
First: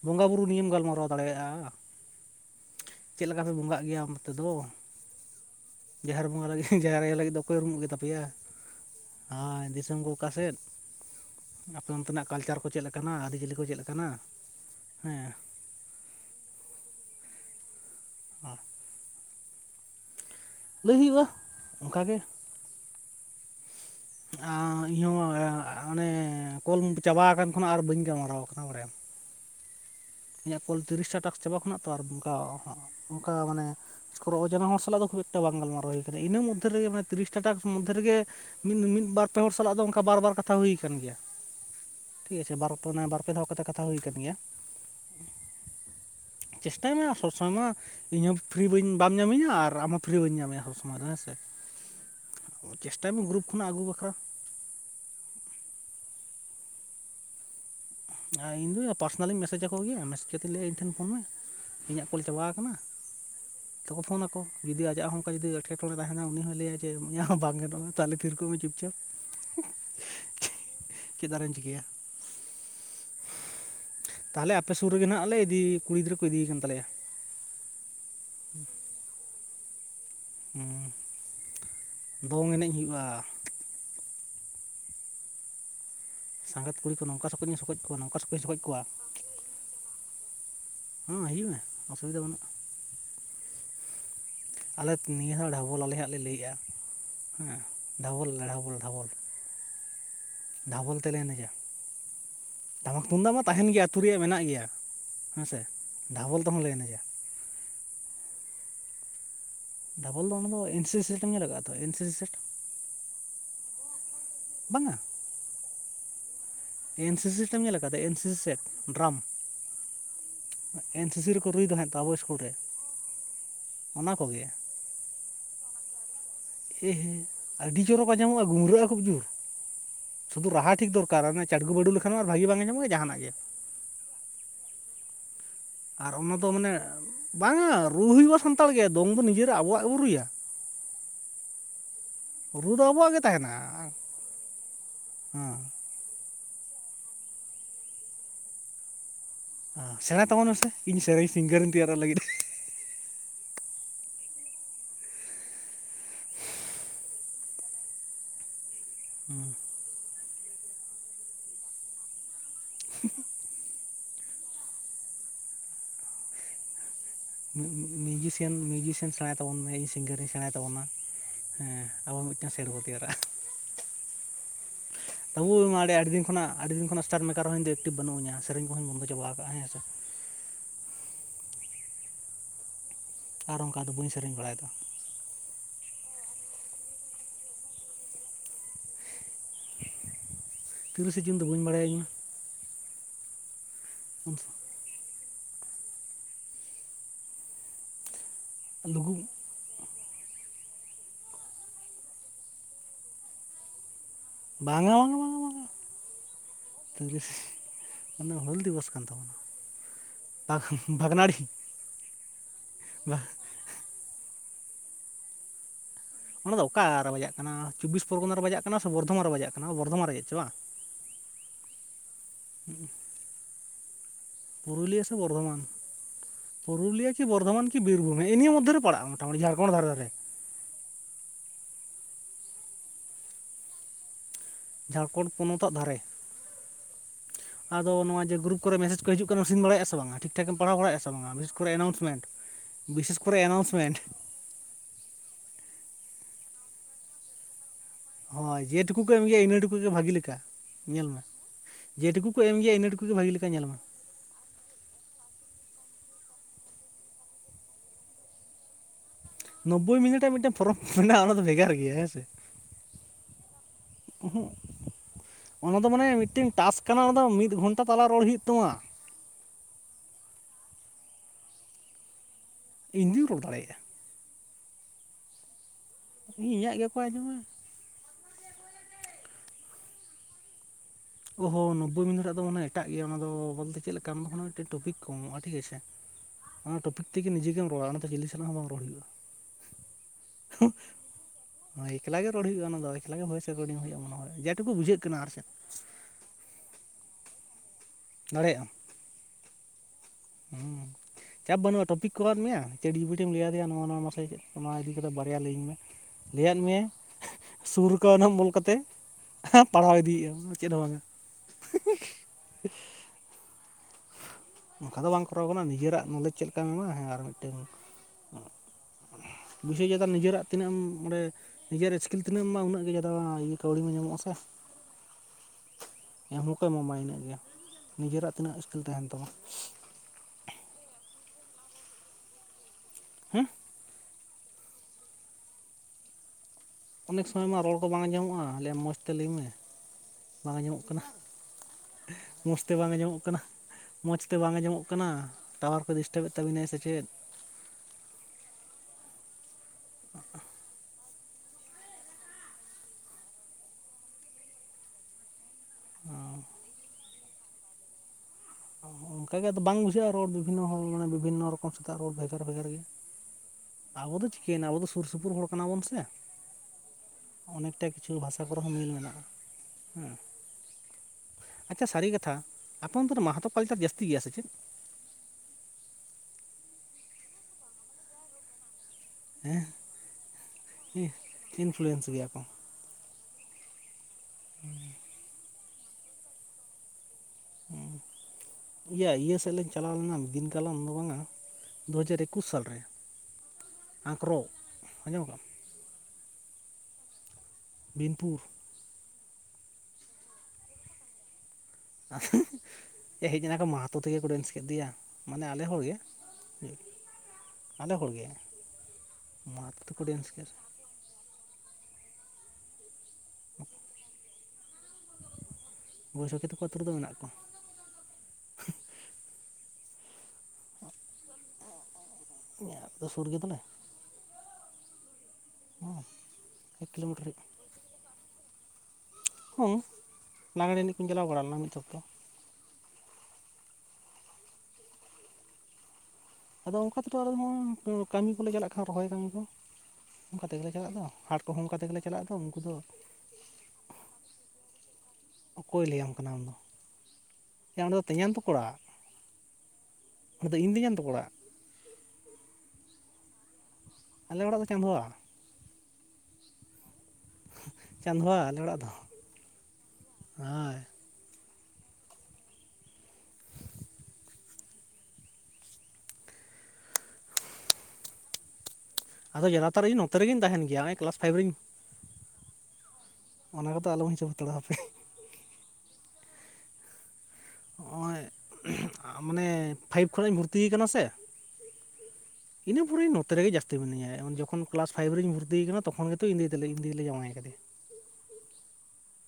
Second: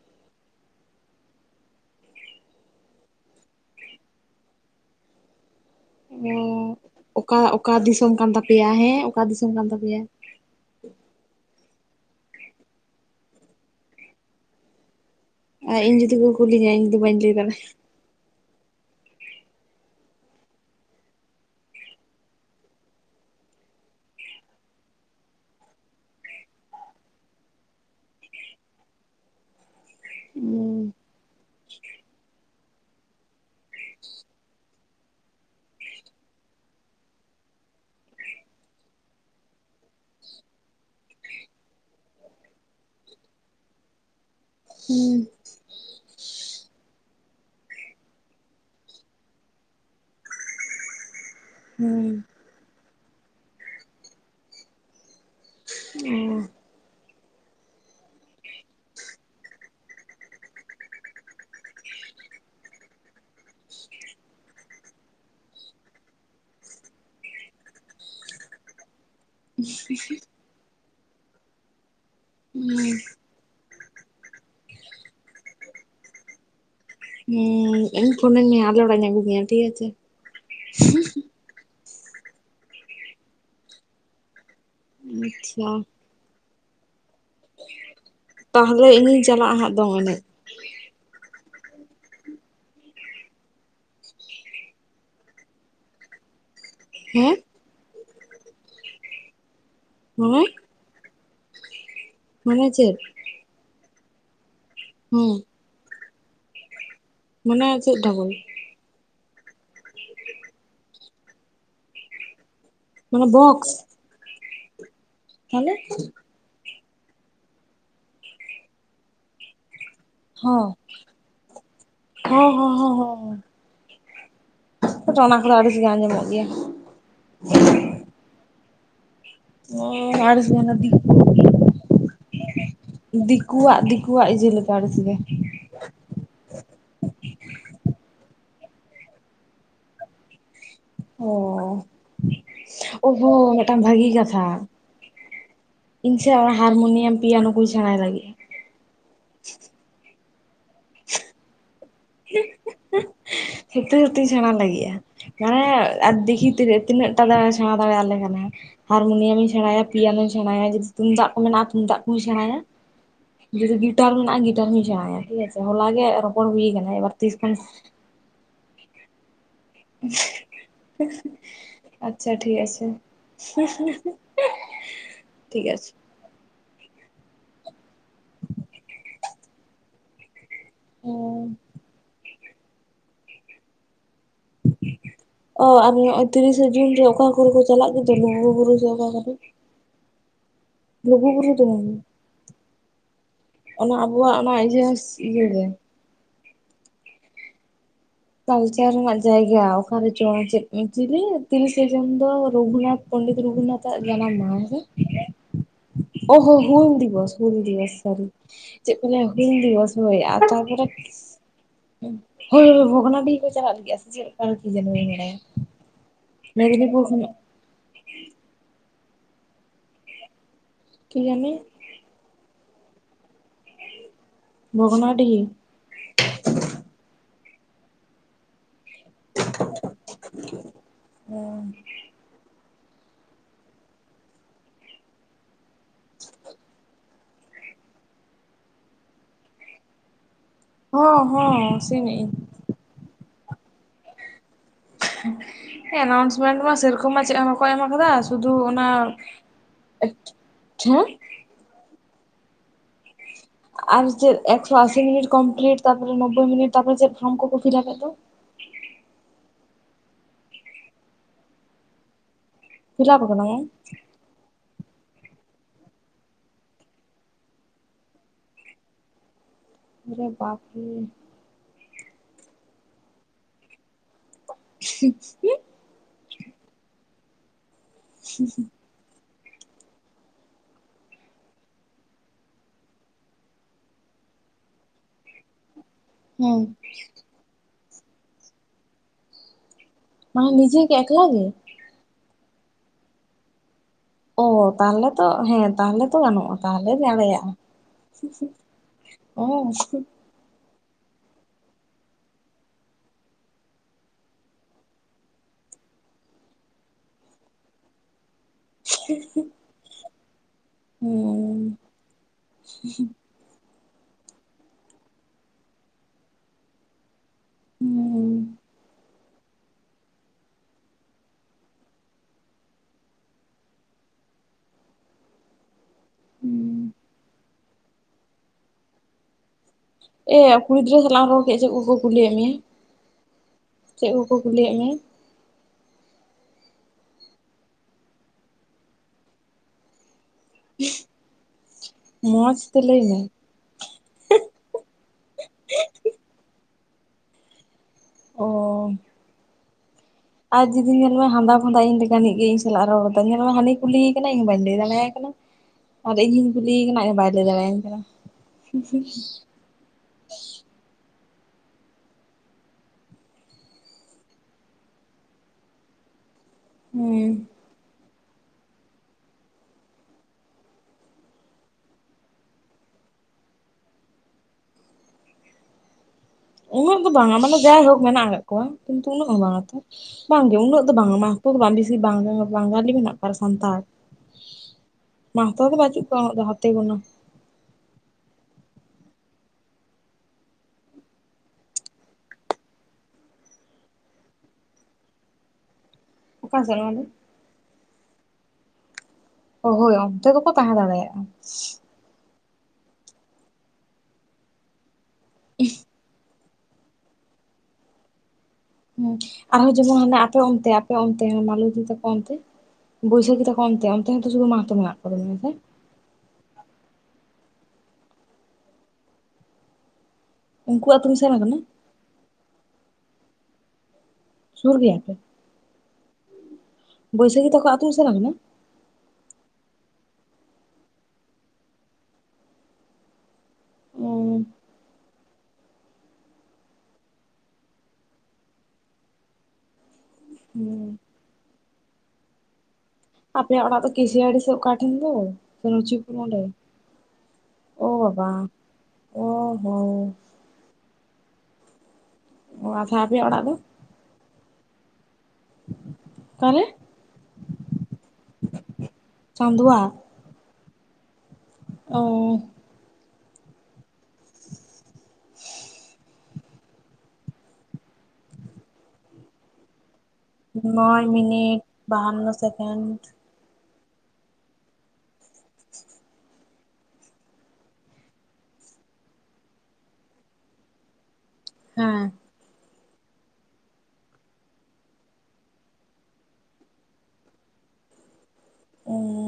ᱵᱚᱸᱜᱟ ᱵᱩᱨᱩ ᱱᱤᱭᱮᱢ ᱜᱟᱞᱢᱟᱨᱟᱣ ᱫᱟᱲᱮᱭᱟᱜᱼᱟ᱾ ᱪᱮᱫ ᱞᱮᱠᱟᱯᱮ ᱵᱚᱸᱜᱟᱜ ᱜᱮᱭᱟ ᱚᱱᱛᱮ ᱫᱚ? ᱡᱟᱦᱮᱨ ᱵᱚᱸᱜᱟ ᱞᱟᱹᱜᱤᱫ ᱡᱟᱦᱮᱨ ᱟᱭᱚ ᱞᱟᱹᱜᱤᱫ ᱚᱠᱟ ᱫᱚ ᱚᱠᱚᱭ ᱚᱠᱟ ᱨᱩᱢᱩᱜ ᱜᱮ ᱫᱤᱥᱚᱢ ᱛᱟᱯᱮᱭᱟ? ᱠᱟᱱ ᱦᱮᱸ ᱚᱠᱟ ᱟᱻ ᱠᱟᱱ ᱫᱤᱥᱚᱢ ᱛᱟᱯᱮᱭᱟ ᱠᱚ ᱚᱠᱟ ᱥᱮᱫ? ᱟᱯᱮ ᱚᱱᱛᱮᱱᱟᱜ ᱠᱟᱞᱪᱟᱨ ᱠᱚ ᱪᱮᱫ ᱞᱮᱠᱟᱱᱟ, ᱟᱹᱨᱤᱪᱟᱹᱞᱤ ᱠᱚ ᱪᱮᱫ ᱞᱮᱠᱟᱱᱟ? ᱦᱮᱸ᱾ ᱟᱨ ᱤᱧ ᱡᱩᱫᱤ ᱠᱚ ᱠᱩᱞᱤᱧᱟ ᱤᱧ ᱫᱚ ᱵᱟᱹᱧ ᱞᱟᱹᱭ *unintelligible* ᱚᱷ, ᱞᱟᱹᱭ ᱦᱩᱭᱩᱜᱼᱟ ᱚᱱᱠᱟᱜ ᱜᱮ᱾ ᱟᱸ ᱤᱧᱦᱚᱸ ᱚᱱᱮ ᱠᱚᱞ ᱪᱟᱵᱟ ᱟᱠᱟᱱ ᱠᱷᱚᱱᱟᱜ ᱟᱨ ᱵᱟᱹᱧ ᱜᱟᱞᱢᱟᱨᱟᱣ ᱟᱠᱟᱱᱟ ᱵᱟᱲᱟᱹᱭ ᱟᱢ, ᱤᱧᱟᱹᱜ ᱠᱚᱞ ᱦᱩᱸ ᱛᱤᱨᱤᱥᱴᱟ ᱴᱟᱠᱥ ᱪᱟᱵᱟ ᱠᱷᱚᱱᱟᱜ ᱛᱚ ᱟᱨ ᱚᱱᱠᱟ, ᱚᱱᱠᱟ ᱢᱟᱱᱮ ᱚ ᱡᱟᱱᱟ ᱦᱚᱲ ᱥᱟᱞᱟᱜ ᱫᱚ ᱠᱷᱩᱵ ᱮᱠᱴᱟ ᱵᱟᱝ ᱜᱟᱞᱟᱨᱟᱣ ᱦᱩᱭ ᱠᱟᱱᱟ, ᱤᱱᱟᱹ ᱢᱚᱫᱷᱮ ᱨᱮᱜᱮ ᱢᱟᱱᱮ ᱛᱤᱨᱤᱥ ᱴᱟ ᱴᱟᱠᱥ ᱢᱚᱫᱽᱫᱷᱮ ᱨᱮᱜᱮ ᱢᱤᱫ ᱢᱤᱫ ᱵᱟᱨ, ᱯᱮ ᱦᱚᱲ ᱥᱟᱞᱟᱜ ᱫᱚ ᱚᱱᱠᱟ ᱵᱟᱨ ᱵᱟᱨ ᱠᱟᱛᱷᱟ ᱦᱩᱭ ᱟᱠᱟᱱ ᱜᱮᱭᱟ, ᱴᱷᱤᱠ ᱟᱪᱷᱮ, *unintelligible* ᱵᱟᱨ, ᱯᱮ ᱫᱷᱟᱣ ᱠᱟᱛᱮ ᱠᱟᱛᱷᱟ ᱦᱩᱭ ᱠᱟᱱ ᱜᱮᱭᱟ, ᱦᱩᱸ᱾ ᱪᱮᱥᱴᱟᱭ ᱢᱮ, ᱟᱨ ᱥᱚᱵ ᱥᱚᱢᱚᱭ ᱢᱟ ᱤᱧᱦᱚᱸ ᱯᱷᱨᱤ ᱵᱟᱹᱧ, ᱵᱟᱢ ᱧᱟᱢᱤᱧᱟ ᱟᱨ ᱟᱢᱦᱚᱸ ᱯᱷᱨᱤ ᱵᱟᱹᱧ ᱧᱟᱢ ᱢᱮᱭᱟ ᱥᱚᱵ ᱥᱚᱢᱚᱭ ᱫᱚ ᱦᱮᱸ ᱥᱮ, ᱦᱩᱸ᱾ ᱪᱮᱥᱴᱟᱭ ᱢᱮ ᱜᱨᱩᱯ ᱠᱷᱚᱱᱟᱜ ᱟᱹᱜᱩ ᱵᱟᱠᱷᱨᱟ᱾ ᱚᱻ᱾ ᱟ ᱤᱧᱫᱚ ᱯᱟᱨᱥᱚᱱᱟᱞᱤᱧ ᱢᱮᱥᱮᱡ ᱟᱠᱚ ᱜᱮᱭᱟ, ᱢᱮᱥᱮᱡ ᱠᱟᱛᱮ ᱤᱧ ᱞᱟᱹᱭᱼᱟ ᱤᱧ ᱴᱷᱮᱱ ᱯᱷᱳᱱ ᱢᱮ᱾ ᱤᱧᱟᱹᱜ ᱠᱚᱞ ᱪᱟᱵᱟ ᱟᱠᱟᱱᱟ᱾ ᱛᱚ ᱛᱷᱚᱱ ᱟᱠᱚ ᱡᱩᱫᱤ ᱟᱡᱟᱜ ᱦᱚᱸ ᱚᱝᱠᱟ ᱡᱩᱫᱤ ᱮᱴᱠᱮᱴᱚᱬᱮ ᱛᱟᱦᱮᱱᱟ ᱩᱱᱤ ᱦᱚᱸᱭ ᱞᱟᱹᱭᱟ ᱡᱮ ᱩᱱᱤᱭᱟᱜ ᱦᱚᱸ ᱵᱟᱝ ᱜᱟᱱᱚᱜᱼᱟ᱾ ᱛᱟᱦᱞᱮ ᱛᱷᱤᱨ ᱠᱟᱜ ᱢᱮ ᱪᱩᱯᱼᱪᱟᱯ᱾ *inaudible* ᱪᱤᱜ ᱫᱟᱨᱮᱧ ᱪᱤᱠᱟᱹᱭᱟ? ᱩᱸ᱾ ᱛᱟᱦᱚᱞᱮ ᱟᱯᱮ ᱥᱩᱨ ᱨᱮᱜᱮ ᱱᱟᱜ ᱟᱞᱮ ᱤᱫᱤ ᱠᱩᱲᱤ ᱜᱤᱫᱽᱨᱟᱹ ᱠᱚ ᱤᱫᱤᱭ ᱠᱟᱱ ᱛᱟᱞᱮᱭᱟ᱾ ᱩᱸ, ᱤᱧ ᱯᱷᱳᱱ ᱟᱹᱧ ᱢᱮ ᱟᱞᱮ ᱚᱲᱟᱧ ᱟᱜᱩ ᱢᱮᱭᱟ ᱴᱷᱤᱜ ᱟᱪᱮ᱾ ᱫᱚᱝ ᱮᱱᱮᱡ ᱦᱩᱭᱩᱜᱼᱟ᱾ ᱩᱸᱪᱪᱷᱟ᱾ ᱥᱟᱸᱜᱟᱛ ᱠᱩᱲᱤ ᱠᱚ ᱱᱚᱝᱠᱟ ᱥᱚᱠᱚᱡᱽ ᱤᱧ ᱥᱚᱠᱚᱡ ᱠᱚᱣᱟ ᱱᱚᱝᱠᱟ ᱛᱟᱦᱚᱞᱮ ᱤᱧᱤᱧ ᱪᱟᱞᱟᱜᱼᱟ ᱦᱟᱸᱜ ᱫᱚᱝ ᱮᱱᱮᱡ᱾ ᱦᱚᱸ ᱦᱤᱡᱩᱜ ᱢᱮ, ᱚᱥᱩᱵᱤᱫᱟ ᱵᱟᱹᱱᱩᱜ᱾ ᱟᱞᱮ ᱯᱩᱱᱭᱟᱹ ᱦᱚᱸ ᱰᱷᱟᱵᱚᱞ ᱟᱞᱮ ᱦᱟᱸᱜ ᱞᱮ ᱞᱟᱹᱭ ᱮᱼᱟ᱾ ᱦᱩᱸ᱾ ᱮᱸ ᱫᱷᱟᱵᱚᱞ, ᱫᱷᱟᱵᱚᱞ, ᱫᱷᱟᱵᱚᱞ᱾ ᱢᱟᱱᱮ? ᱫᱷᱟᱵᱚᱞ ᱛᱮᱞᱮ ᱮᱱᱮᱡᱟ, ᱢᱟᱱᱮ ᱴᱟᱢᱟᱠ ᱛᱩᱢᱫᱟᱜ ᱢᱟ ᱛᱟᱦᱮᱱ ᱜᱮᱭᱟ ᱟᱹᱛᱩ ᱨᱮᱭᱟᱜ ᱢᱮᱱᱟᱜ ᱜᱮᱭᱟ᱾ ᱦᱩᱸ᱾ ᱦᱮᱸ ᱥᱮ, ᱰᱷᱟᱵᱚᱞ ᱛᱮ ᱦᱚᱞᱮ ᱮᱱᱮᱡᱟ᱾ ᱢᱟᱱᱮ ᱪᱮᱜ ᱰᱷᱟᱵᱚᱞ? ᱫᱷᱟᱵᱚᱞ ᱫᱚ ᱚᱱᱟ ᱫᱚ ᱮᱱᱥᱤᱥᱤ ᱥᱮᱴᱮᱢ ᱧᱮᱞ ᱟᱠᱟᱼᱟ ᱛᱚ, ᱮᱱᱥᱤᱥᱤ ᱥᱮᱴ᱾ ᱢᱟᱱᱮ ᱵᱚᱠᱥ᱾ ᱵᱟᱝᱟ᱾ ᱛᱟᱦᱞᱮ? ᱮᱱ ᱥᱤᱥᱤᱴᱮᱢ ᱧᱮᱞ ᱟᱠᱟᱫᱟ, ᱮᱱᱥᱤᱥᱤ ᱥᱮᱴ, ᱰᱨᱟᱢ᱾ ᱦᱚᱸ ᱮᱱᱥᱤᱥᱤ ᱨᱮᱠᱚ ᱨᱩᱭ ᱫᱚ ᱦᱟᱸᱜ ᱛᱚ ᱟᱵᱚ ᱤᱥᱠᱩᱞ ᱦᱚᱸ ᱨᱮ, ᱦᱚᱸ ᱚᱱᱟ ᱠᱚᱜᱮ᱾ ᱦᱟᱹᱴ ᱚᱱᱟ ᱠᱚᱫᱚ ᱟᱲᱤᱥ ᱜᱮ ᱟᱸᱡᱚᱢᱚᱜ ᱜᱮᱭᱟ᱾ ᱮ ᱦᱮᱦᱮ, ᱟᱹᱰᱤ ᱡᱳᱨ ᱦᱚᱠᱚ ᱟᱸᱡᱚᱢᱚᱜᱼᱟ ᱜᱩᱢᱨᱟᱹᱜᱼᱟ ᱠᱷᱩᱵ ᱡᱳᱨ᱾ ᱟᱹᱲᱤᱥ ᱥᱩᱫᱩ ᱜᱮ ᱚᱱᱟ ᱨᱟᱦᱟ ᱴᱷᱤᱠ ᱫᱚᱨᱠᱟᱨ ᱟᱨ ᱚᱱᱟ ᱪᱟᱰᱜᱩ ᱵᱟᱹᱰᱩᱜ ᱞᱮᱠᱷᱟᱱ ᱢᱟ ᱟᱨ ᱵᱷᱟᱜᱤ ᱵᱟᱝ ᱟᱸᱡᱚᱢᱚᱜᱼᱟ ᱡᱟᱦᱟᱱᱟᱜ ᱜᱮ᱾ ᱠᱩᱣᱟᱜ ᱫᱤᱠᱩᱣᱟᱜ ᱤᱡᱟᱹ ᱞᱮᱠᱟ ᱟᱹᱲᱤᱥ ᱜᱮ᱾ ᱟᱨ ᱚᱱᱟ ᱫᱚ ᱢᱟᱱᱮ, ᱵᱟᱝᱟ ᱨᱩ ᱦᱩᱭᱩᱜᱼᱟ ᱥᱟᱱᱛᱟᱲ ᱜᱮ ᱫᱚᱱ ᱫᱚ ᱱᱤᱡᱮᱨᱟᱜ ᱟᱵᱚᱣᱟᱜ ᱜᱮᱵᱚ ᱨᱩᱭᱟ᱾ ᱚ, ᱨᱩ ᱫᱚ ᱟᱵᱚᱣᱟᱜ ᱜᱮ ᱚᱵᱚ ᱛᱟᱦᱮᱱᱟ ᱢᱤᱴᱟᱝ ᱵᱷᱟᱹᱜᱤ ᱠᱟᱛᱷᱟ᱾ ᱦᱮᱸ ᱤᱧ ᱥᱮ ᱦᱟᱨᱢᱳᱱᱤᱭᱟᱢ ᱯᱤᱭᱟᱱᱳ ᱠᱚ ᱥᱮᱬᱟᱭ ᱞᱟᱹᱜᱤᱼᱮ᱾ ᱚ ᱥᱮᱬᱟᱭ ᱛᱟᱵᱚᱱ ᱢᱮᱥᱮ, ᱤᱧ ᱥᱮᱨᱮᱧ ᱥᱤᱝᱜᱟᱨᱤᱧ ᱛᱮᱭᱟᱨᱚᱜ ᱞᱟᱹᱜᱤᱫ᱾ ᱦᱤᱛᱩ ᱦᱤᱛᱩ ᱥᱮᱬᱟ ᱞᱟᱹᱜᱤᱜᱼᱮ᱾ ᱢᱟᱱᱮ ᱟᱼᱫᱮᱜᱤ ᱛᱤᱱᱟᱹ ᱛᱤᱱᱟᱹᱜ ᱛᱟᱜᱽᱲᱟ ᱥᱮᱬᱟ ᱫᱟᱲᱮᱭᱟᱜ ᱞᱮ ᱠᱟᱱᱟ, ᱦᱟᱨᱢᱳᱱᱤᱭᱟᱢᱤᱧ ᱥᱮᱬᱟᱭᱟ᱾ ᱯᱮᱭᱟᱱᱟ ᱦᱚᱸᱧ ᱥᱮᱱᱟᱭᱟ ᱡᱩᱫᱤ ᱛᱩᱢᱫᱟᱜ ᱠᱚ ᱢᱮᱱᱟᱜᱼᱟ, ᱛᱩᱢᱫᱟᱜ ᱠᱩᱧ ᱥᱮᱬᱟᱭᱟ᱾ ᱡᱩᱫᱤ ᱜᱤᱴᱟᱨ ᱢᱮᱱᱟᱜᱼᱟ ᱜᱤᱴᱟᱨ ᱦᱚᱸᱧ ᱥᱮᱬᱟᱭᱟ, ᱴᱷᱤᱠ ᱟᱪᱷᱮ ᱦᱚᱞᱟ ᱜᱮ ᱨᱚᱯᱚᱲ ᱦᱩᱭ ᱟᱠᱟᱱᱟ ᱮᱵᱟᱨ ᱛᱤᱥ ᱠᱷᱚᱱ ᱩᱸ-ᱩᱸ-ᱢᱤᱡᱤᱥᱤᱭᱟᱱ ᱢᱤᱭᱡᱤᱥᱤᱭᱟᱱ ᱥᱮᱬᱟᱭ ᱛᱟᱵᱚᱱ ᱢᱮ, ᱤᱧ ᱥᱤᱝᱜᱟᱨᱤᱧ ᱥᱮᱬᱟᱭ ᱛᱟᱵᱚᱱᱟ, ᱦᱮᱸ ᱟᱵᱚ ᱟᱪᱪᱷᱟ ᱢᱤᱜᱴᱮᱱ ᱴᱷᱤᱠ ᱥᱮᱴ ᱵᱚ ᱟᱪᱷᱮ ᱛᱮᱭᱟᱨᱟᱜᱼᱟ᱾ *inaudible* *unintelligible* ᱢᱟ ᱟᱪᱷᱮ ᱟᱹᱰᱤ ᱟᱹᱰᱤ ᱫᱤᱱ ᱠᱷᱚᱱᱟᱜ ᱛᱚᱵᱩ ᱟᱭᱢᱟ, ᱟᱹᱰᱤ ᱫᱤᱱ ᱠᱷᱚᱱᱟᱜ ᱟ. ᱰᱤ ᱫᱤᱱ ᱠᱷᱚᱱᱟᱜ ᱮᱥᱴᱟᱨ ᱢᱮᱠᱟᱨ ᱦᱚᱸ ᱤᱧ ᱮᱠᱴᱤᱵᱷ ᱵᱟᱹᱱᱩᱜ ᱤᱧ-ᱟ, ᱥᱮᱨᱮᱧ ᱠᱚᱦᱚᱧ ᱵᱚᱱᱫᱚ ᱪᱟᱵᱟ ᱟᱠᱟᱜᱼᱟ, ᱦᱮᱸ ᱥᱮ ᱚᱻ ᱟᱨ ᱚᱱᱠᱟ ᱫᱚ ᱵᱟᱹᱧ ᱥᱮᱨᱮᱧ ᱵᱟᱲᱟᱭ ᱮᱫᱟ᱾ ᱚ ᱟᱨ ᱱᱚᱜ ᱚᱭ ᱛᱤᱨᱤᱥᱮ ᱡᱩᱱ ᱨᱮ ᱚᱠᱟ ᱠᱚᱨᱮ ᱠᱚ ᱪᱟᱞᱟᱜ ᱜᱮ ᱛᱚ ᱞᱩᱜᱩᱵᱩᱨᱩ ᱥᱮ ᱚᱠᱟ ᱵᱩᱨᱩ, ᱛᱤᱨᱤᱥᱮ ᱞᱩᱜᱩ ᱡᱩᱱ ᱵᱩᱨᱩ ᱵᱟᱹᱧ ᱫᱚ ᱵᱟᱲᱟᱭᱟ ᱤᱧ ᱚᱱᱟ ᱟᱵᱚᱣᱟᱜ ᱚᱱᱟ ᱤᱭᱟ. ᱥ ᱤᱭᱟᱹ ᱨᱮ ᱠᱟᱞᱪᱟᱨ ᱞᱩᱜᱩ ᱨᱮᱱᱟᱜ ᱡᱟᱭ ᱟᱜ ᱚᱠᱨᱮ ᱪᱚ ᱪᱮᱫ ᱪᱤᱞᱤ ᱜᱮᱭᱟ ᱚᱠᱟ ᱨᱮ ᱪᱚ ᱪᱮᱫ ᱪᱤᱞᱤ ᱛᱤᱨᱤᱥᱮ ᱡᱩᱱ ᱫᱚ ᱨᱩᱜᱷᱩᱱᱟᱛᱷ ᱯᱚᱱᱰᱤᱛ ᱨᱩᱜᱷᱩᱱᱟᱛᱷ, *inaudible* ᱡᱟᱱᱟᱢ ᱢᱟᱦᱟᱸ ᱦᱮᱸᱥᱮᱜ, ᱵᱟᱝᱟ ᱵᱟᱝᱟ ᱵᱟᱝᱟ ᱵᱟᱝᱟ ᱚ ᱦᱚᱸ ᱦᱩᱞ ᱛᱤᱨᱤᱥ ᱫᱤᱵᱚᱥ ᱦᱩᱞ ᱫᱤᱵᱚᱥ ᱥᱚᱨᱤ, ᱚᱱᱟ ᱦᱩᱞ ᱫᱤᱵᱚᱥ ᱪᱮᱫ ᱠᱟᱱ ᱠᱚ ᱞᱟ. ᱭ-ᱟ ᱛᱟᱵᱚᱱᱟ ᱦᱩᱞ ᱫᱤᱵᱚᱥ ᱥᱚᱢᱚᱭ ᱟᱨ ᱛᱟᱨᱯᱚᱨᱮ, ᱵᱷᱟᱜᱽᱱᱟᱲᱤ ᱦᱳᱭ ᱦᱳᱭ ᱚᱱᱟ ᱰᱤᱦᱤ ᱠᱚ ᱪᱟᱞᱟᱜ ᱞᱟᱜᱤᱜ-ᱟ ᱥᱮ ᱪᱮᱫ ᱞᱮᱠᱟ ᱠᱤ ᱡᱟᱱᱤ ᱵᱟᱹᱧ ᱵᱟᱲᱟᱭᱟ, ᱚᱱᱟ ᱫᱚ ᱢᱮᱫᱽᱱᱤᱯᱩᱨ ᱚᱠᱟᱨᱮ ᱵᱟᱡᱟᱜ ᱠᱷᱚᱱᱟᱜ ᱠᱟᱱᱟ ᱪᱚᱵᱵᱤᱥ ᱯᱚᱨᱜᱚᱱᱟ ᱨᱮ ᱵᱟᱡᱟᱜ ᱠᱟᱱᱟ ᱥᱮ ᱵᱚᱨᱫᱷᱚᱢᱟᱱ ᱨᱮ ᱵᱟᱡᱟᱜ ᱠᱟᱱᱟ ᱵᱚᱨᱫᱷᱚᱢᱟ ᱨᱮ ᱪᱮᱫ ᱪᱚ ᱵᱟᱝ᱾ ᱠᱮ ᱡᱟᱱᱤ *unintelligible* *unintelligible* ᱯᱩᱨᱩᱞᱤᱭᱟ ᱥᱮ ᱵᱷᱚᱜᱽᱱᱟᱰᱤᱦᱤ ᱵᱚᱨᱫᱷᱚᱢᱟᱱ ᱯᱩᱨᱩᱞᱤᱭᱟ ᱠᱤ ᱵᱚᱨᱫᱷᱚᱢᱟᱱ ᱠᱤ ᱵᱤᱨᱵᱷᱩᱢ ᱦᱤᱜ ᱱᱤᱭᱟᱹ ᱢᱚᱫᱷᱮ ᱨᱮ ᱯᱟᱲᱟᱜ-ᱟ, ᱚᱸᱰᱮ ᱡᱷᱟᱨᱠᱷᱚᱱᱰ ᱫᱷᱟᱨᱮ ᱨᱮ᱾ ᱦᱩᱸ ᱡᱷᱟᱲᱠᱷᱚᱸᱰ ᱯᱚᱱᱚᱛ ᱟᱜ ᱫᱷᱟᱨᱮ ᱟᱫᱚ ᱱᱚᱣᱟ ᱡᱮ ᱜᱨᱩᱯ ᱠᱚᱨᱮ ᱢᱮᱥᱮᱡᱽ ᱠᱚ ᱦᱤᱡᱩᱜ ᱠᱟᱱᱟ ᱥᱤᱱ ᱵᱟᱲᱟᱭᱟᱜᱼᱟ ᱠᱟᱱᱟ ᱥᱮ ᱵᱟᱝ-ᱟ, ᱴᱷᱤᱠ ᱴᱷᱟᱠᱮᱢ ᱯᱟᱲᱦᱟᱣ ᱵᱟᱲᱟᱭᱮᱫᱼᱟ ᱥᱮ ᱦᱚᱸ ᱵᱟᱝ-ᱟ ᱵᱤᱥᱮᱥ ᱠᱚᱨᱮ ᱦᱚᱸ ᱥᱮᱱᱮᱜ ᱮᱱᱟᱣᱩᱥᱢᱮᱱᱴ ᱤᱧ ᱵᱤᱥᱮᱥ ᱠᱚᱨᱮ ᱮᱱᱟᱣᱩᱥᱢᱮᱱᱴ, ᱮᱱᱟᱣᱩᱱᱥᱢᱮᱱᱴ ᱢᱟ ᱥᱮᱨᱚᱠᱚᱢ ᱢᱟ ᱪᱮᱫ ᱦᱚᱸ ᱠᱚ ᱮᱢ ᱠᱚᱫᱟ, ᱦᱳᱭ ᱡᱮᱴᱩᱠᱩ ᱜᱮᱢ ᱤᱭᱟ. ᱭ ᱤᱱᱟᱹ ᱴᱩᱠᱩ ᱜᱮ ᱵᱷᱟᱹᱜᱤ ᱞᱮᱠᱟ, ᱧᱮᱞ ᱦᱮᱸ ᱢᱮ᱾ ᱡᱮᱴᱩᱠᱩ ᱠᱚ ᱮᱢ ᱜᱮᱭᱟ ᱤᱱᱟᱹ ᱴᱩᱠᱩ ᱜᱮ ᱵᱷᱟᱜᱮ ᱞᱮᱠᱟ ᱧᱮᱞ ᱢᱮ᱾ ᱟᱨ ᱪᱮᱫ ᱮᱠᱥᱚ ᱟᱥᱤ ᱢᱤᱱᱤᱴ ᱠᱚᱢᱯᱤᱞᱞᱤᱴ ᱛᱟᱨᱯᱚᱨ ᱱᱚᱵᱽᱵᱚᱭ ᱢᱤᱱᱤᱴ ᱛᱟᱯᱚᱨ ᱪᱮᱫ ᱯᱷᱚᱨᱚᱢ ᱠᱚ ᱯᱷᱤᱞᱟᱯ ᱮᱫ ᱫᱚ, ᱱᱚᱵᱽᱵᱳᱭ ᱢᱤᱱᱤᱴ-ᱟᱜ ᱢᱤᱫᱴᱟᱜ ᱯᱷᱚᱨᱚᱢ ᱢᱮᱱᱟᱜᱼᱟ, ᱚᱱᱟ ᱫᱚ ᱵᱷᱮᱜᱟᱨ ᱜᱮᱭᱟ ᱦᱮᱸ ᱥᱮ ᱯᱷᱤᱞᱟᱯ ᱟᱠᱟᱫᱟᱢ ᱟᱢ? ᱦᱸ *inaudible* ᱚᱱᱟ ᱫᱚ ᱢᱟᱱᱮ ᱢᱤᱫᱴᱮᱱ ᱴᱟᱥᱠ ᱠᱟᱱᱟ ᱚᱱᱟ ᱫᱚ ᱢᱤᱫ ᱜᱷᱚᱱᱴᱟ ᱛᱟᱞᱟ ᱨᱚᱲ ᱦᱩᱭᱩᱜ ᱛᱟᱢᱟ, ᱚᱨᱮ ᱵᱟᱯᱨᱮ, ᱤᱧ ᱫᱩᱧ ᱨᱚᱲ ᱫᱟᱲᱮᱭᱟᱜᱼᱟ᱾ ᱦ *unintelligible* ᱤᱧ ᱤᱧᱟᱜ ᱜᱮ ᱚᱠᱚᱭ ᱟᱸᱡᱚᱢᱟᱭ, ᱦᱮᱸ ᱦᱩᱸ *unintelligible* ᱚᱦᱚ ᱱᱚᱵᱽᱵᱳᱭ ᱢᱤᱱᱤᱴ ᱟᱜ ᱫᱚ ᱢᱟᱱᱮ ᱮᱴᱟᱜ ᱜᱮᱭᱟ, ᱚᱱᱟ ᱫᱚ ᱵᱚᱞᱛᱮ ᱪᱮᱫ ᱞᱮᱠᱟ ᱚᱱᱟ ᱢᱤᱫᱴᱟᱝ ᱴᱚᱯᱤᱠ ᱠᱚ ᱮᱢᱚᱜᱼᱟ ᱴᱷᱤᱠ ᱟᱪᱷᱮ᱾ ᱦᱮᱸ ᱚᱱᱟ ᱴᱚᱯᱤᱠ ᱛᱮᱜᱮ ᱱᱤᱡᱮ ᱜᱮᱢ ᱨᱚᱲᱟ ᱚᱱᱟᱛᱮ ᱪᱤᱞᱤ ᱥᱟᱞᱟᱜ ᱦᱚᱸ ᱵᱟᱢ ᱨᱚᱲᱟ ᱦᱩᱭᱩᱜᱼᱟ᱾ ᱢᱟᱱᱮ ᱱᱤᱡᱮ ᱜᱮ ᱮᱠᱞᱟ ᱜᱮ ᱦᱳᱭ ᱮᱠᱞᱟ ᱜᱮ ᱨᱚᱲ ᱦᱩᱭᱩᱜᱼᱟ, ᱚᱱᱟ ᱫᱚ ᱜᱮ ᱵᱷᱚᱭᱮᱥ ᱨᱮᱠᱚᱨᱰᱤᱝ ᱦᱩᱭᱩᱜᱼᱟ ᱢᱚᱱᱮ ᱦᱚᱭ, ᱚᱻ ᱡᱮᱴᱩᱠᱩ ᱵᱩᱡᱷᱟᱹᱜ ᱛᱟᱦᱚᱞᱮ ᱠᱟᱱᱟ ᱛᱚ ᱟᱨ ᱪᱮᱫ ᱦᱮᱸ ᱛᱟᱦᱚᱞᱮ ᱛᱚ ᱜᱟᱱᱚᱜᱼᱟ᱾ ᱛᱟᱦᱞᱮ ᱫᱟᱲᱮᱭᱟᱜ ᱫᱟᱲᱮᱭᱟᱜ ᱟᱢ ᱟᱢ *inaudible* ᱩᱸ ᱦᱩᱸ ᱪᱟᱯ ᱵᱟᱹᱱᱩᱜᱼᱟ ᱴᱚᱯᱤᱠ ᱠᱚ ᱮᱢᱟᱫ ᱢᱮᱭᱟ ᱪᱮᱰ ᱡᱤᱯᱤᱴᱤ ᱞᱟᱹᱭ ᱟᱫᱮᱭᱟ ᱱᱚᱣᱟ ᱱᱚᱣᱟ ᱢᱟᱥᱮ ᱪᱮᱫ ᱱᱚᱣᱟ ᱤᱫᱤ ᱠᱟᱛᱮᱫ ᱵᱟᱨᱭᱟ ᱞᱟᱹᱭᱟᱹᱧ ᱢᱮ, ᱞᱟᱹᱭᱟᱫ ᱢᱮᱭᱟ, ᱥᱩᱨᱠᱟᱣ ᱱᱟᱢ ᱚᱞ ᱠᱟᱛᱮ ᱛᱮ ᱟᱨ ᱯᱟᱲᱦᱟᱣ ᱤᱫᱤᱭᱮᱫ ᱟᱢ ᱟᱨ ᱪᱮᱫ ᱦᱚᱸ ᱵᱟᱝ-ᱟ᱾ ᱦᱩᱸ *inaudible* ᱚᱱᱠᱟ ᱫᱚ ᱵᱟᱝ ᱠᱚᱨᱟᱣ ᱠᱟᱱᱟ ᱱᱤᱡᱮᱨᱟᱜ ᱱᱚᱞᱮᱡᱽ ᱪᱮᱫ ᱞᱮᱠᱟᱢ ᱮᱢᱟ ᱦᱮᱸ ᱟᱨ ᱢᱤᱫᱴᱮᱱ, ᱦᱩᱸ ᱵᱩᱡᱷᱟᱹᱣ ᱪᱮᱛᱟᱱ ᱱᱤᱡᱮᱨᱟᱜ ᱛᱤᱱᱟᱹᱜ ᱮᱢ ᱚᱸᱰᱮ ᱱᱤᱡᱮᱨ ᱥᱠᱤᱞ ᱛᱤᱱᱟᱹᱜ ᱮᱢᱟ ᱩᱱᱟᱹᱜ ᱜᱮ ᱡᱟᱫᱟ ᱤᱭᱟ. ᱠᱟᱹᱣᱰᱤ ᱢᱟ ᱧᱟᱢᱚᱜ ᱟᱥᱮ᱾ ᱮᱢ ᱦᱚᱸᱠᱚ ᱮᱢᱟᱢᱟ ᱤᱱᱟᱹᱜ ᱜᱮ ᱱᱤᱡᱮᱨᱟᱜ ᱛᱤᱱᱟᱹᱜ ᱥᱠᱤᱞ ᱛᱟᱦᱮᱸᱱ ᱛᱟᱢᱟ, ᱮ ᱠᱩᱲᱤ ᱜᱤᱫᱽᱨᱟᱹ ᱥᱟᱞᱟᱜ ᱨᱚᱲ ᱠᱮᱜ-ᱟ, ᱪᱮᱫ ᱠᱚ ᱠᱚ ᱠᱩᱞᱤᱭᱮᱫ ᱢᱮᱭᱟ? ᱦᱩᱸ᱾ ᱪᱮᱜ ᱠᱚᱠᱚ ᱠᱩᱞᱤᱭᱮᱜ ᱢᱮᱭᱟ? ᱚᱱᱮᱠ ᱥᱚᱢᱚᱭ ᱢᱟ ᱨᱚᱲ ᱠᱚ ᱵᱟᱝ ᱟᱸᱡᱚᱢᱚᱜᱼᱟ, ᱟᱞᱮ ᱢᱚᱥ ᱛᱮ ᱞᱟᱹᱭ ᱢᱮ᱾ ᱵᱟᱝ ᱟᱸᱡᱚᱢᱚᱜ ᱠᱟᱱᱟ, ᱢᱚᱸᱡᱽ ᱢᱚᱥ ᱛᱮ ᱵᱟᱝ ᱞᱟᱹᱭ ᱢᱮ ᱟᱸᱡᱚᱢᱚᱜ ᱠᱟᱱᱟ᱾ ᱢᱚᱪᱷ ᱛᱮ ᱵᱟᱝ ᱟᱸᱡᱚᱢᱚᱜ ᱠᱟᱱᱟ, ᱴᱟᱣᱟᱨ ᱠᱚ ᱰᱤᱥᱴᱟᱵᱮᱜ ᱛᱟᱹᱵᱤᱱᱟᱭ ᱥᱮ ᱪᱮᱫ? ᱚᱻ᱾ ᱟᱨ ᱡᱩᱫᱤ ᱧᱮᱞᱢᱮ ᱦᱟᱸᱫᱟ ᱵᱷᱚᱸᱫᱟ ᱤᱧ ᱞᱮᱠᱟᱱᱤᱡ ᱜᱮ, ᱤᱧ ᱥᱟᱞᱟᱜ ᱮ ᱨᱚᱲᱫᱟ ᱧᱮᱞ ᱢᱮ ᱦᱟᱱᱤ ᱠᱩᱞᱤᱭᱮ ᱠᱟᱱᱟ ᱤᱧ ᱵᱟᱹᱧ ᱞᱟᱹᱭ ᱫᱟᱲᱮᱭᱟᱭ ᱠᱟᱱᱟ᱾ ᱟᱨ ᱤᱧ ᱦᱚᱧ ᱠᱩᱞᱤᱭᱮ ᱠᱟᱱᱟ ᱚ ᱵᱟᱭ ᱞᱟᱹᱭ ᱫᱟᱲᱮᱭᱟᱹᱧ ᱠᱟᱱᱟ᱾ ᱚᱝᱠᱟᱜᱮ ᱟᱫᱚ ᱵᱟᱝ ᱵᱩᱡᱷᱟᱹᱜᱼᱟ ᱨᱚᱲ, ᱵᱤᱵᱷᱤᱱᱱᱚ ᱦᱚ ᱢᱟᱱᱮ ᱵᱤᱵᱷᱤᱱᱱᱚ ᱨᱚᱠᱚᱢ ᱥᱮᱛᱟᱜ ᱨᱚᱲ ᱵᱷᱮᱜᱟᱨ ᱵᱷᱮᱜᱟᱨ ᱜᱮ᱾ ᱟᱵᱚ ᱫᱚ ᱪᱤᱠᱟᱹᱭ ᱱᱟ, ᱟᱵᱚ ᱫᱚ ᱥᱩᱨᱼᱥᱩᱯᱩᱨ ᱦᱚᱲ ᱠᱟᱱᱟ ᱵᱚᱱ ᱥᱮ᱾ ᱦᱩᱸ᱾ ᱚᱱᱮᱠᱴᱟ ᱠᱤᱪᱷᱩ ᱵᱷᱟᱥᱟ ᱠᱚᱨᱮ ᱦᱚᱸ ᱢᱤᱞ ᱢᱮᱱᱟᱜᱼᱟ ᱦᱮᱸ ᱟᱪᱷᱟ ᱥᱟᱹᱲᱤ ᱠᱟᱛᱷᱟ ᱟᱯᱮ ᱚᱱᱛᱮ ᱫᱚ ᱢᱟᱦᱛᱚ ᱠᱟᱞᱪᱟᱨ ᱡᱟᱹᱥᱛᱤ ᱜᱮᱭᱟ ᱥᱮ ᱪᱮᱫ ᱩᱱᱟᱹᱜ ᱫᱚ ᱵᱟᱝᱟ ᱢᱟᱱᱮ ᱡᱟᱭ ᱦᱳᱠ ᱢᱮᱱᱟᱜ ᱟᱠᱟᱜ ᱠᱚᱣᱟ ᱠᱤᱱᱛᱩ ᱩᱱᱟᱹᱜ ᱦᱚᱸ ᱵᱟᱝᱟ ᱦᱮᱸ ᱛᱚ ᱵᱟᱝᱜᱮ ᱩᱱᱟᱹᱜ ᱫᱚ ᱵᱟᱝᱟ ᱵᱟᱝ ᱜᱮ ᱤᱱᱯᱷᱞᱩᱭᱮᱱᱥ ᱜᱮᱭᱟ ᱠᱚ ᱵᱟᱝᱜᱟᱹᱞᱤ ᱢᱮᱱᱟᱜ ᱠᱚᱣᱟ ᱟᱨ ᱥᱟᱱᱛᱟᱲ *inaudible* ᱢᱟᱦᱛᱚ ᱫᱚ ᱵᱟᱹᱱᱩᱜ ᱠᱚᱣᱟ ᱫᱚ ᱦᱟᱛᱮ ᱜᱳᱱᱟ *inaudible* ᱤᱭᱟ ᱤᱭᱟᱹ ᱥᱮᱫ ᱞᱮᱧ ᱪᱟᱞᱟᱣ ᱞᱮᱱᱟ ᱫᱤᱱ ᱠᱟᱞᱚᱢ ᱫᱚ ᱵᱟᱝᱟ ᱫᱩ ᱦᱟᱡᱟᱨ ᱮᱠᱩᱥ ᱥᱟᱞ ᱨᱮ ᱟᱸᱠᱨᱚᱜ ᱟᱸᱡᱚᱢ ᱠᱟᱜ ᱚᱠᱟ ᱥᱮᱱ ᱚᱱᱟ ᱫᱚ ᱵᱤᱱᱯᱩᱨ ᱳ ᱦᱳᱭ ᱚᱱᱛᱮ ᱫᱚᱠᱚ ᱛᱟᱦᱮᱸ ᱫᱟᱲᱮᱭᱟᱜᱼᱟ ᱮ ᱦᱮᱡ ᱮᱱᱟᱠᱚ ᱢᱟᱦᱚᱛᱳ ᱛᱮᱜᱮ ᱠᱚ ᱰᱮᱱᱥ ᱠᱮᱫ ᱫᱚᱭᱟ, ᱢᱟᱱᱮ ᱟᱞᱮ ᱦᱚᱲᱜᱮ᱾ ᱟᱞᱮ ᱦᱚᱲ ᱜᱮ ᱦᱚᱸ ᱟᱨᱦᱚᱸ ᱢᱟᱦᱟᱛᱚ ᱡᱮᱢᱚᱱ ᱛᱮᱠᱚ ᱦᱟᱱᱟ ᱰᱮᱱᱥ ᱟᱯᱮ ᱠᱮᱫ ᱚᱱᱛᱮ ᱟᱯᱮ ᱚᱱᱛᱮ ᱢᱟᱞᱚᱛᱤ ᱛᱟᱠᱚ ᱚᱱᱛᱮ ᱵᱟᱹᱭᱥᱟᱹᱠᱷᱤ ᱛᱟᱠᱚ ᱚᱱᱛᱮ ᱚᱱᱛᱮ ᱦᱚᱸᱛᱚ ᱥᱩᱫᱩ ᱢᱟᱦᱛᱚ ᱢᱮᱱᱟᱜ ᱠᱚ ᱛᱮ ᱦᱮᱸ ᱥᱮ ᱵᱟᱹᱭᱥᱟᱹᱠᱷᱤ ᱛᱚᱠᱚ ᱟᱹᱛᱩ ᱨᱮᱫᱚ ᱢᱮᱱᱟᱜ ᱠᱚᱣᱟ ᱩᱱᱠᱩ ᱟᱹᱛᱩᱢ ᱥᱮᱱ ᱟᱠᱟᱱᱟ ᱤᱱᱟᱹᱜ ᱫᱚ ᱥᱩᱨ ᱜᱮ ᱛᱟᱞᱮ ᱥᱩᱨ ᱜᱮᱭᱟ ᱯᱮ *inaudible* ᱠᱤᱞᱳᱢᱤᱴᱟᱨ ᱵᱟᱹᱭᱥᱟᱹᱠᱷᱤ ᱛᱚᱠᱚᱣᱟᱜ ᱟᱹᱛᱩᱢ ᱥᱮᱱ ᱠᱟᱱᱟ ᱦᱩᱸ ᱞᱟᱜᱽᱬᱮ ᱮᱱᱮᱡ ᱠᱚᱤᱧ ᱪᱟᱞᱟᱣ ᱵᱟᱲᱟ ᱞᱮᱱᱟ ᱢᱤᱫ ᱚᱠᱛᱚ ᱩᱸᱻ ᱟᱫᱚ ᱚᱝᱠᱟ ᱛᱮᱫᱚ ᱟᱞᱮ ᱦᱚᱸ ᱠᱟᱹᱢᱤ ᱠᱚᱞᱮ ᱪᱟᱞᱟᱜ ᱠᱷᱟᱱ ᱨᱚᱦᱚᱭ ᱠᱟᱹᱢᱤ ᱠᱚ ᱚᱱᱠᱟ ᱛᱮᱜᱮᱞᱮ ᱪᱟᱞᱟᱜᱼᱟ ᱫᱚ ᱦᱟᱴ ᱠᱚᱦᱚᱸ ᱚᱱᱠᱟ ᱛᱮᱜᱮᱞᱮ ᱪᱟᱞᱟᱜᱼᱟ ᱫᱚ ᱩᱱᱠᱩ ᱫᱚ ᱟᱯᱮ ᱚᱲᱟᱜ ᱫᱚ ᱠᱤᱥᱤᱭᱟᱹᱲᱤ ᱥᱯ ᱚᱠᱟᱴᱮᱱ ᱫᱚ ᱚᱠᱚᱭ ᱞᱟᱹᱭᱟᱢ *unintelligible* ᱠᱟᱱᱟ ᱚᱸᱰᱮ ᱟᱢᱫᱚ ᱭᱟ ᱚ ᱚᱸᱰᱮ ᱫᱚ ᱵᱟᱵᱟ ᱛᱮᱧᱟᱝ ᱚᱦᱚ ᱚᱱᱟᱫᱚ ᱤᱧ ᱛᱤᱧᱟᱹᱝ ᱛᱚᱠᱚ ᱚᱲᱟᱜ ᱚ ᱟᱪᱷᱟ ᱟᱯᱮᱭᱟᱜ ᱚᱲᱟᱜ ᱫᱚ ᱟᱞᱮ ᱚᱲᱟᱜ ᱞᱮ ᱪᱟᱸᱫᱣᱟ ᱛᱟᱦᱞᱮ ᱪᱟᱸᱫᱳᱣᱟ ᱟᱞᱮ ᱚᱲᱟᱜ ᱫᱚ ᱪᱟᱸᱫᱣᱟ ᱦᱚᱭ ᱚᱸ *inaudible* ᱟᱫᱚ ᱡᱟᱫᱟᱛᱟᱨ ᱱᱚᱛᱮ ᱨᱮᱜᱤᱧ ᱛᱟᱦᱱ ᱜᱮᱭᱟ ᱱᱚᱜᱼᱚᱭ ᱱᱚᱭ ᱠᱞᱟᱥ ᱯᱷᱟᱭᱤᱵ ᱨᱤᱧ ᱢᱤᱱᱤᱴ ᱵᱟᱦᱟᱱᱱᱚ ᱥᱮᱠᱮᱱᱰ ᱚᱱᱟ ᱠᱚᱛᱮ ᱟᱞᱚᱢ ᱦᱧᱪᱟᱹ ᱦᱟᱛᱟᱲᱟᱣ ᱟᱯᱮ ᱦᱚᱸᱜᱼᱚᱭ ᱢᱟᱱᱮ ᱯᱷᱟᱭᱤᱵᱽ ᱠᱷᱚᱱᱟᱜ ᱤᱧ ᱵᱷᱚᱨᱛᱤ ᱠᱟᱱᱟ ᱥᱮ ᱦᱮᱸ ᱤᱱᱟᱹ ᱯᱚᱨᱮ ᱱᱚᱛᱮ ᱨᱮᱮ ᱡᱟᱹᱥᱛᱤ ᱢᱱᱟᱹᱧᱟ ᱤᱱᱟ ᱯᱚᱨᱮ ᱤᱱᱟᱹ ᱯᱚᱨᱮ ᱱᱚᱛᱮ ᱨᱮᱜᱮ ᱡᱟᱹᱥᱛᱤ ᱢᱤᱱᱤᱧᱟ ᱩᱱ ᱡᱚᱠᱷᱚᱱ ᱠᱞᱟᱥ ᱯᱷᱟᱭᱤᱵᱽ ᱨᱮᱤᱧ ᱵᱷᱚᱨᱛᱤᱭ ᱠᱟᱱᱟ ᱛᱚᱠᱷᱚᱱ ᱜᱮᱛᱚ ᱤᱧ ᱫᱤᱫᱤ ᱫᱞᱮ ᱡᱟᱶᱟᱭ ᱠᱟᱫᱮᱭᱟ ᱩᱸ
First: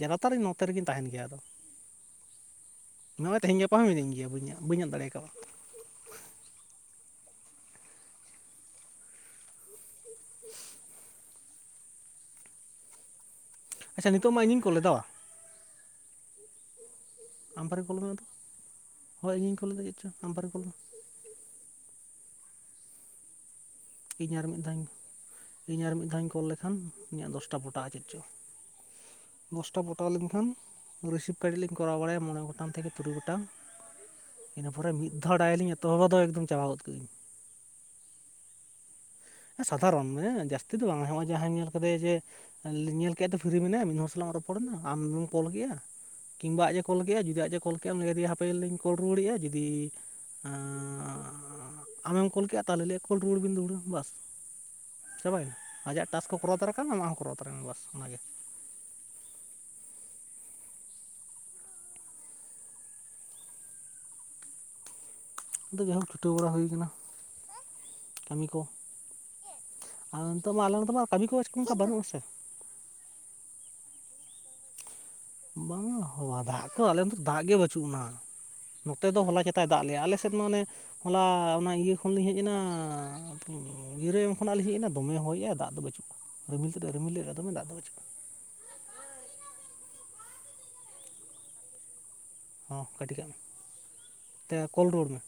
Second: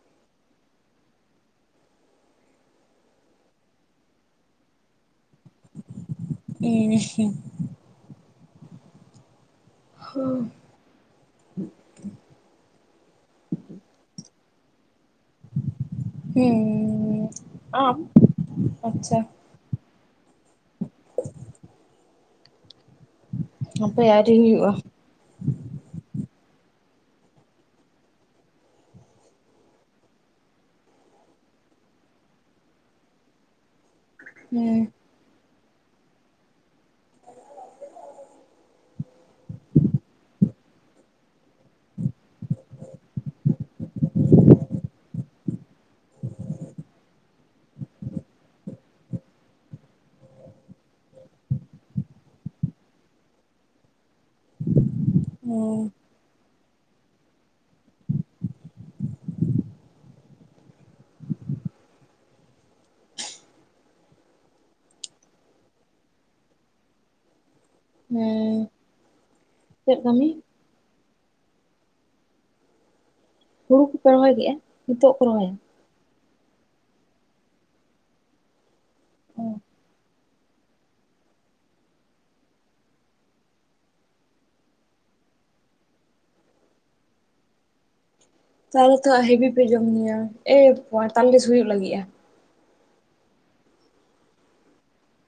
ᱡᱟᱫᱟᱛᱟᱨ ᱤᱧ ᱱᱚᱛᱮ ᱨᱮᱜᱤᱧ ᱛᱟᱦᱮᱱ ᱜᱮᱭᱟ ᱟᱫᱚ ᱱᱚᱣᱟ ᱛᱮᱦᱮᱧ ᱜᱟᱯᱟ ᱦᱚᱸ ᱢᱤᱱᱟᱧ ᱜᱮᱭᱟ ᱵᱟᱹᱧ *unintelligible* ᱫᱟᱲᱮᱠᱟᱣᱟ ᱩᱸ ᱦᱩᱸ ᱦᱟᱹ ᱟᱪᱪᱷ ᱱᱤᱛᱚᱜ ᱢᱟ ᱤᱧᱤᱧ ᱠᱚᱞᱟᱛᱚ ᱦᱩᱸ ᱻ ᱟᱢ ᱯᱟᱨᱤ ᱠᱚᱞ ᱢᱮ ᱛᱫᱚ ᱦᱳᱭ ᱤᱧᱤᱧ ᱠᱞ ᱞᱮᱫᱟ ᱪᱮᱫ ᱪᱚ ᱟᱢ ᱯᱟᱨᱤ ᱠᱚᱞ ᱢᱮ *inaudible* ᱦᱟᱯᱮ ᱟᱹᱣᱨᱤ ᱤᱧ ᱟᱨ ᱢᱤᱫ ᱦᱩᱭᱩᱜᱼᱟ ᱫᱷᱟᱣ ᱤᱧ ᱟᱨ ᱢᱤᱫ ᱫᱷᱟᱣ ᱤᱧ ᱠᱚᱞ ᱞᱮ ᱠᱷᱟᱱ ᱤᱧᱟᱹᱜ ᱫᱚᱥᱴᱟ ᱯᱚᱴᱟᱼᱟ ᱪᱮᱫ ᱪᱚ ᱫᱚᱥᱴᱟ ᱯᱚᱴᱟᱣ ᱞᱮᱱ ᱠᱷᱟᱱ ᱨᱤᱥᱤᱵᱷ ᱠᱟᱹᱴᱤᱡ ᱞᱤᱧ ᱠᱚᱨᱟᱣ ᱵᱟᱲᱟᱭᱟ ᱢᱚᱬᱮ ᱜᱚᱴᱟᱝ ᱛᱷᱮᱠᱮ ᱛᱩᱨᱩᱭ ᱜᱚᱴᱟᱝ ᱤᱱᱟᱹ ᱦᱩᱸ ᱯᱚᱨᱮ ᱢᱤᱫ ᱫᱷᱟᱣ ᱰᱟᱭ ᱞᱤᱧ ᱮᱛᱚ ᱦᱚᱵ ᱫᱚ ᱮᱠ ᱫᱚᱢ ᱪᱟᱵᱟᱣ ᱜᱚᱫ ᱠᱟᱹᱜ ᱤᱧ ᱥᱟᱫᱷᱟ ᱨᱚᱱ ᱢᱟᱱᱮ ᱡᱟᱹᱥᱛᱤ ᱫᱚ ᱵᱟᱝ ᱱᱚᱼᱼᱟ ᱡᱟᱦᱟᱸᱭ ᱧᱮᱞ ᱠᱟᱫᱟᱭ ᱡᱮ ᱧᱮᱞ ᱠᱮᱫ ᱯᱷᱤᱨᱤ ᱢᱮᱱᱟ ᱭᱟ ᱢᱤᱫ ᱦᱚᱲ ᱥᱟᱞᱟᱜ ᱨᱚᱯᱚᱲ ᱱᱟ ᱟᱢᱮᱢ ᱠᱚᱞ ᱠᱮᱫ ᱮᱜᱼᱟ᱾ ᱠᱤᱱ ᱵᱟ ᱟᱡ ᱮ ᱠᱚᱞ ᱠᱮᱫᱟ ᱡᱩᱫᱤ ᱟᱡ ᱮ ᱠᱚᱞ ᱠᱮᱜᱼᱟ ᱩᱱ ᱜᱮ ᱦᱟᱯᱮ ᱞᱤᱧ ᱠᱚᱞ ᱨᱩᱣᱟᱹᱲ ᱮᱜᱼᱟ ᱡᱩᱫᱤ ᱟᱻᱻ ᱟᱢᱮᱢ ᱠᱚᱞ ᱠᱮᱫᱟ ᱛᱟᱦᱞᱮ ᱠᱚᱞ ᱨᱩᱣᱟᱹᱲ ᱵᱮᱱ ᱫᱩᱲᱦᱟᱹ ᱵᱟᱥ ᱪᱵᱟᱭ ᱱᱟ ᱦᱩᱸ ᱟᱡᱟᱜ ᱴᱟᱥ ᱠᱚ ᱠᱚᱨᱟᱣ ᱛᱟᱨᱟ ᱠᱟᱜᱼᱟ ᱟᱢᱟᱜ ᱦᱚᱸ ᱠᱚᱨᱟᱣ ᱛᱟᱨᱟᱭ ᱟᱢ ᱵᱟᱥ ᱚᱱᱟ ᱜᱮ ᱟᱫᱚ ᱡᱟᱦᱟᱸ ᱦᱳᱠ ᱪᱷᱩᱴᱟᱹᱣ ᱵᱟᱲᱟ ᱦᱩᱭ ᱟᱠᱟᱱᱟ᱾ ᱠᱟᱹᱢᱤ ᱠᱚ ᱦᱮᱸ ᱪᱮᱫ ᱟᱨ ᱠᱟᱹᱢᱤ ᱱᱤᱛᱳᱜ ᱢᱟ ᱟᱞᱮ ᱱᱤᱛ ᱢᱟ ᱠᱟᱹᱢᱤ ᱠᱚ ᱚᱱᱠᱟ ᱵᱟᱹᱱᱩᱜ ᱟᱥᱮ ᱦᱩᱲᱩ ᱠᱚ ᱯᱮ ᱨᱚᱦᱚᱭ ᱠᱮᱜᱼᱟ ᱱᱤᱛᱚᱜ ᱠᱚ ᱨᱚᱦᱚᱭ-ᱟ᱾ ᱵᱟᱝ-ᱟ ᱦᱚᱸ ᱫᱟᱜ ᱠᱚ ᱟᱞᱮ ᱫᱚ ᱫᱟᱜ ᱜᱮ ᱵᱟᱹᱪᱩᱜ-ᱟ᱾ ᱱᱚᱛᱮ ᱫᱚ ᱦᱚᱞᱟ ᱪᱮᱛᱟ ᱫᱟᱜ ᱞᱮ ᱟᱞᱮᱥ ᱥᱮᱫ ᱢᱟᱱᱮ ᱦᱚᱞᱟ ᱚᱱᱟ ᱤᱭᱟᱹ ᱠᱷᱚᱱ ᱞᱤᱧ ᱦᱮᱡ ᱮᱱᱟ ᱜᱤᱨᱟᱹ ᱮᱢ ᱠᱷᱚᱱᱟᱜ ᱞᱤᱧ ᱦᱮᱡ ᱮᱱᱟ ᱫᱚᱢᱮ ᱦᱚᱭᱼᱟ ᱫᱟᱜ ᱫᱚ ᱵᱟᱹᱪᱩᱜᱼᱟ᱾ ᱨᱤᱢᱤᱞ ᱛᱮᱫ ᱨᱤᱢᱤᱞ ᱨᱮᱭᱟᱜ ᱫᱚᱢᱮ ᱫᱟᱜ ᱫᱚ ᱛᱟᱦᱞᱮ ᱛᱚ ᱦᱮᱵᱤ ᱯᱮ ᱡᱚᱢ ᱧᱩᱭᱟ ᱮ ᱯᱚᱸᱭ ᱛᱟᱞᱤᱥ ᱦᱩᱭᱩᱜ ᱞᱟᱹᱜᱤᱫᱼᱟ᱾ ᱦᱚᱸ ᱠᱟᱹᱴᱤᱡ ᱠᱟᱜ ᱛᱮ ᱠᱚᱞ ᱨᱩᱣᱟᱹᱲ ᱢᱮ ᱾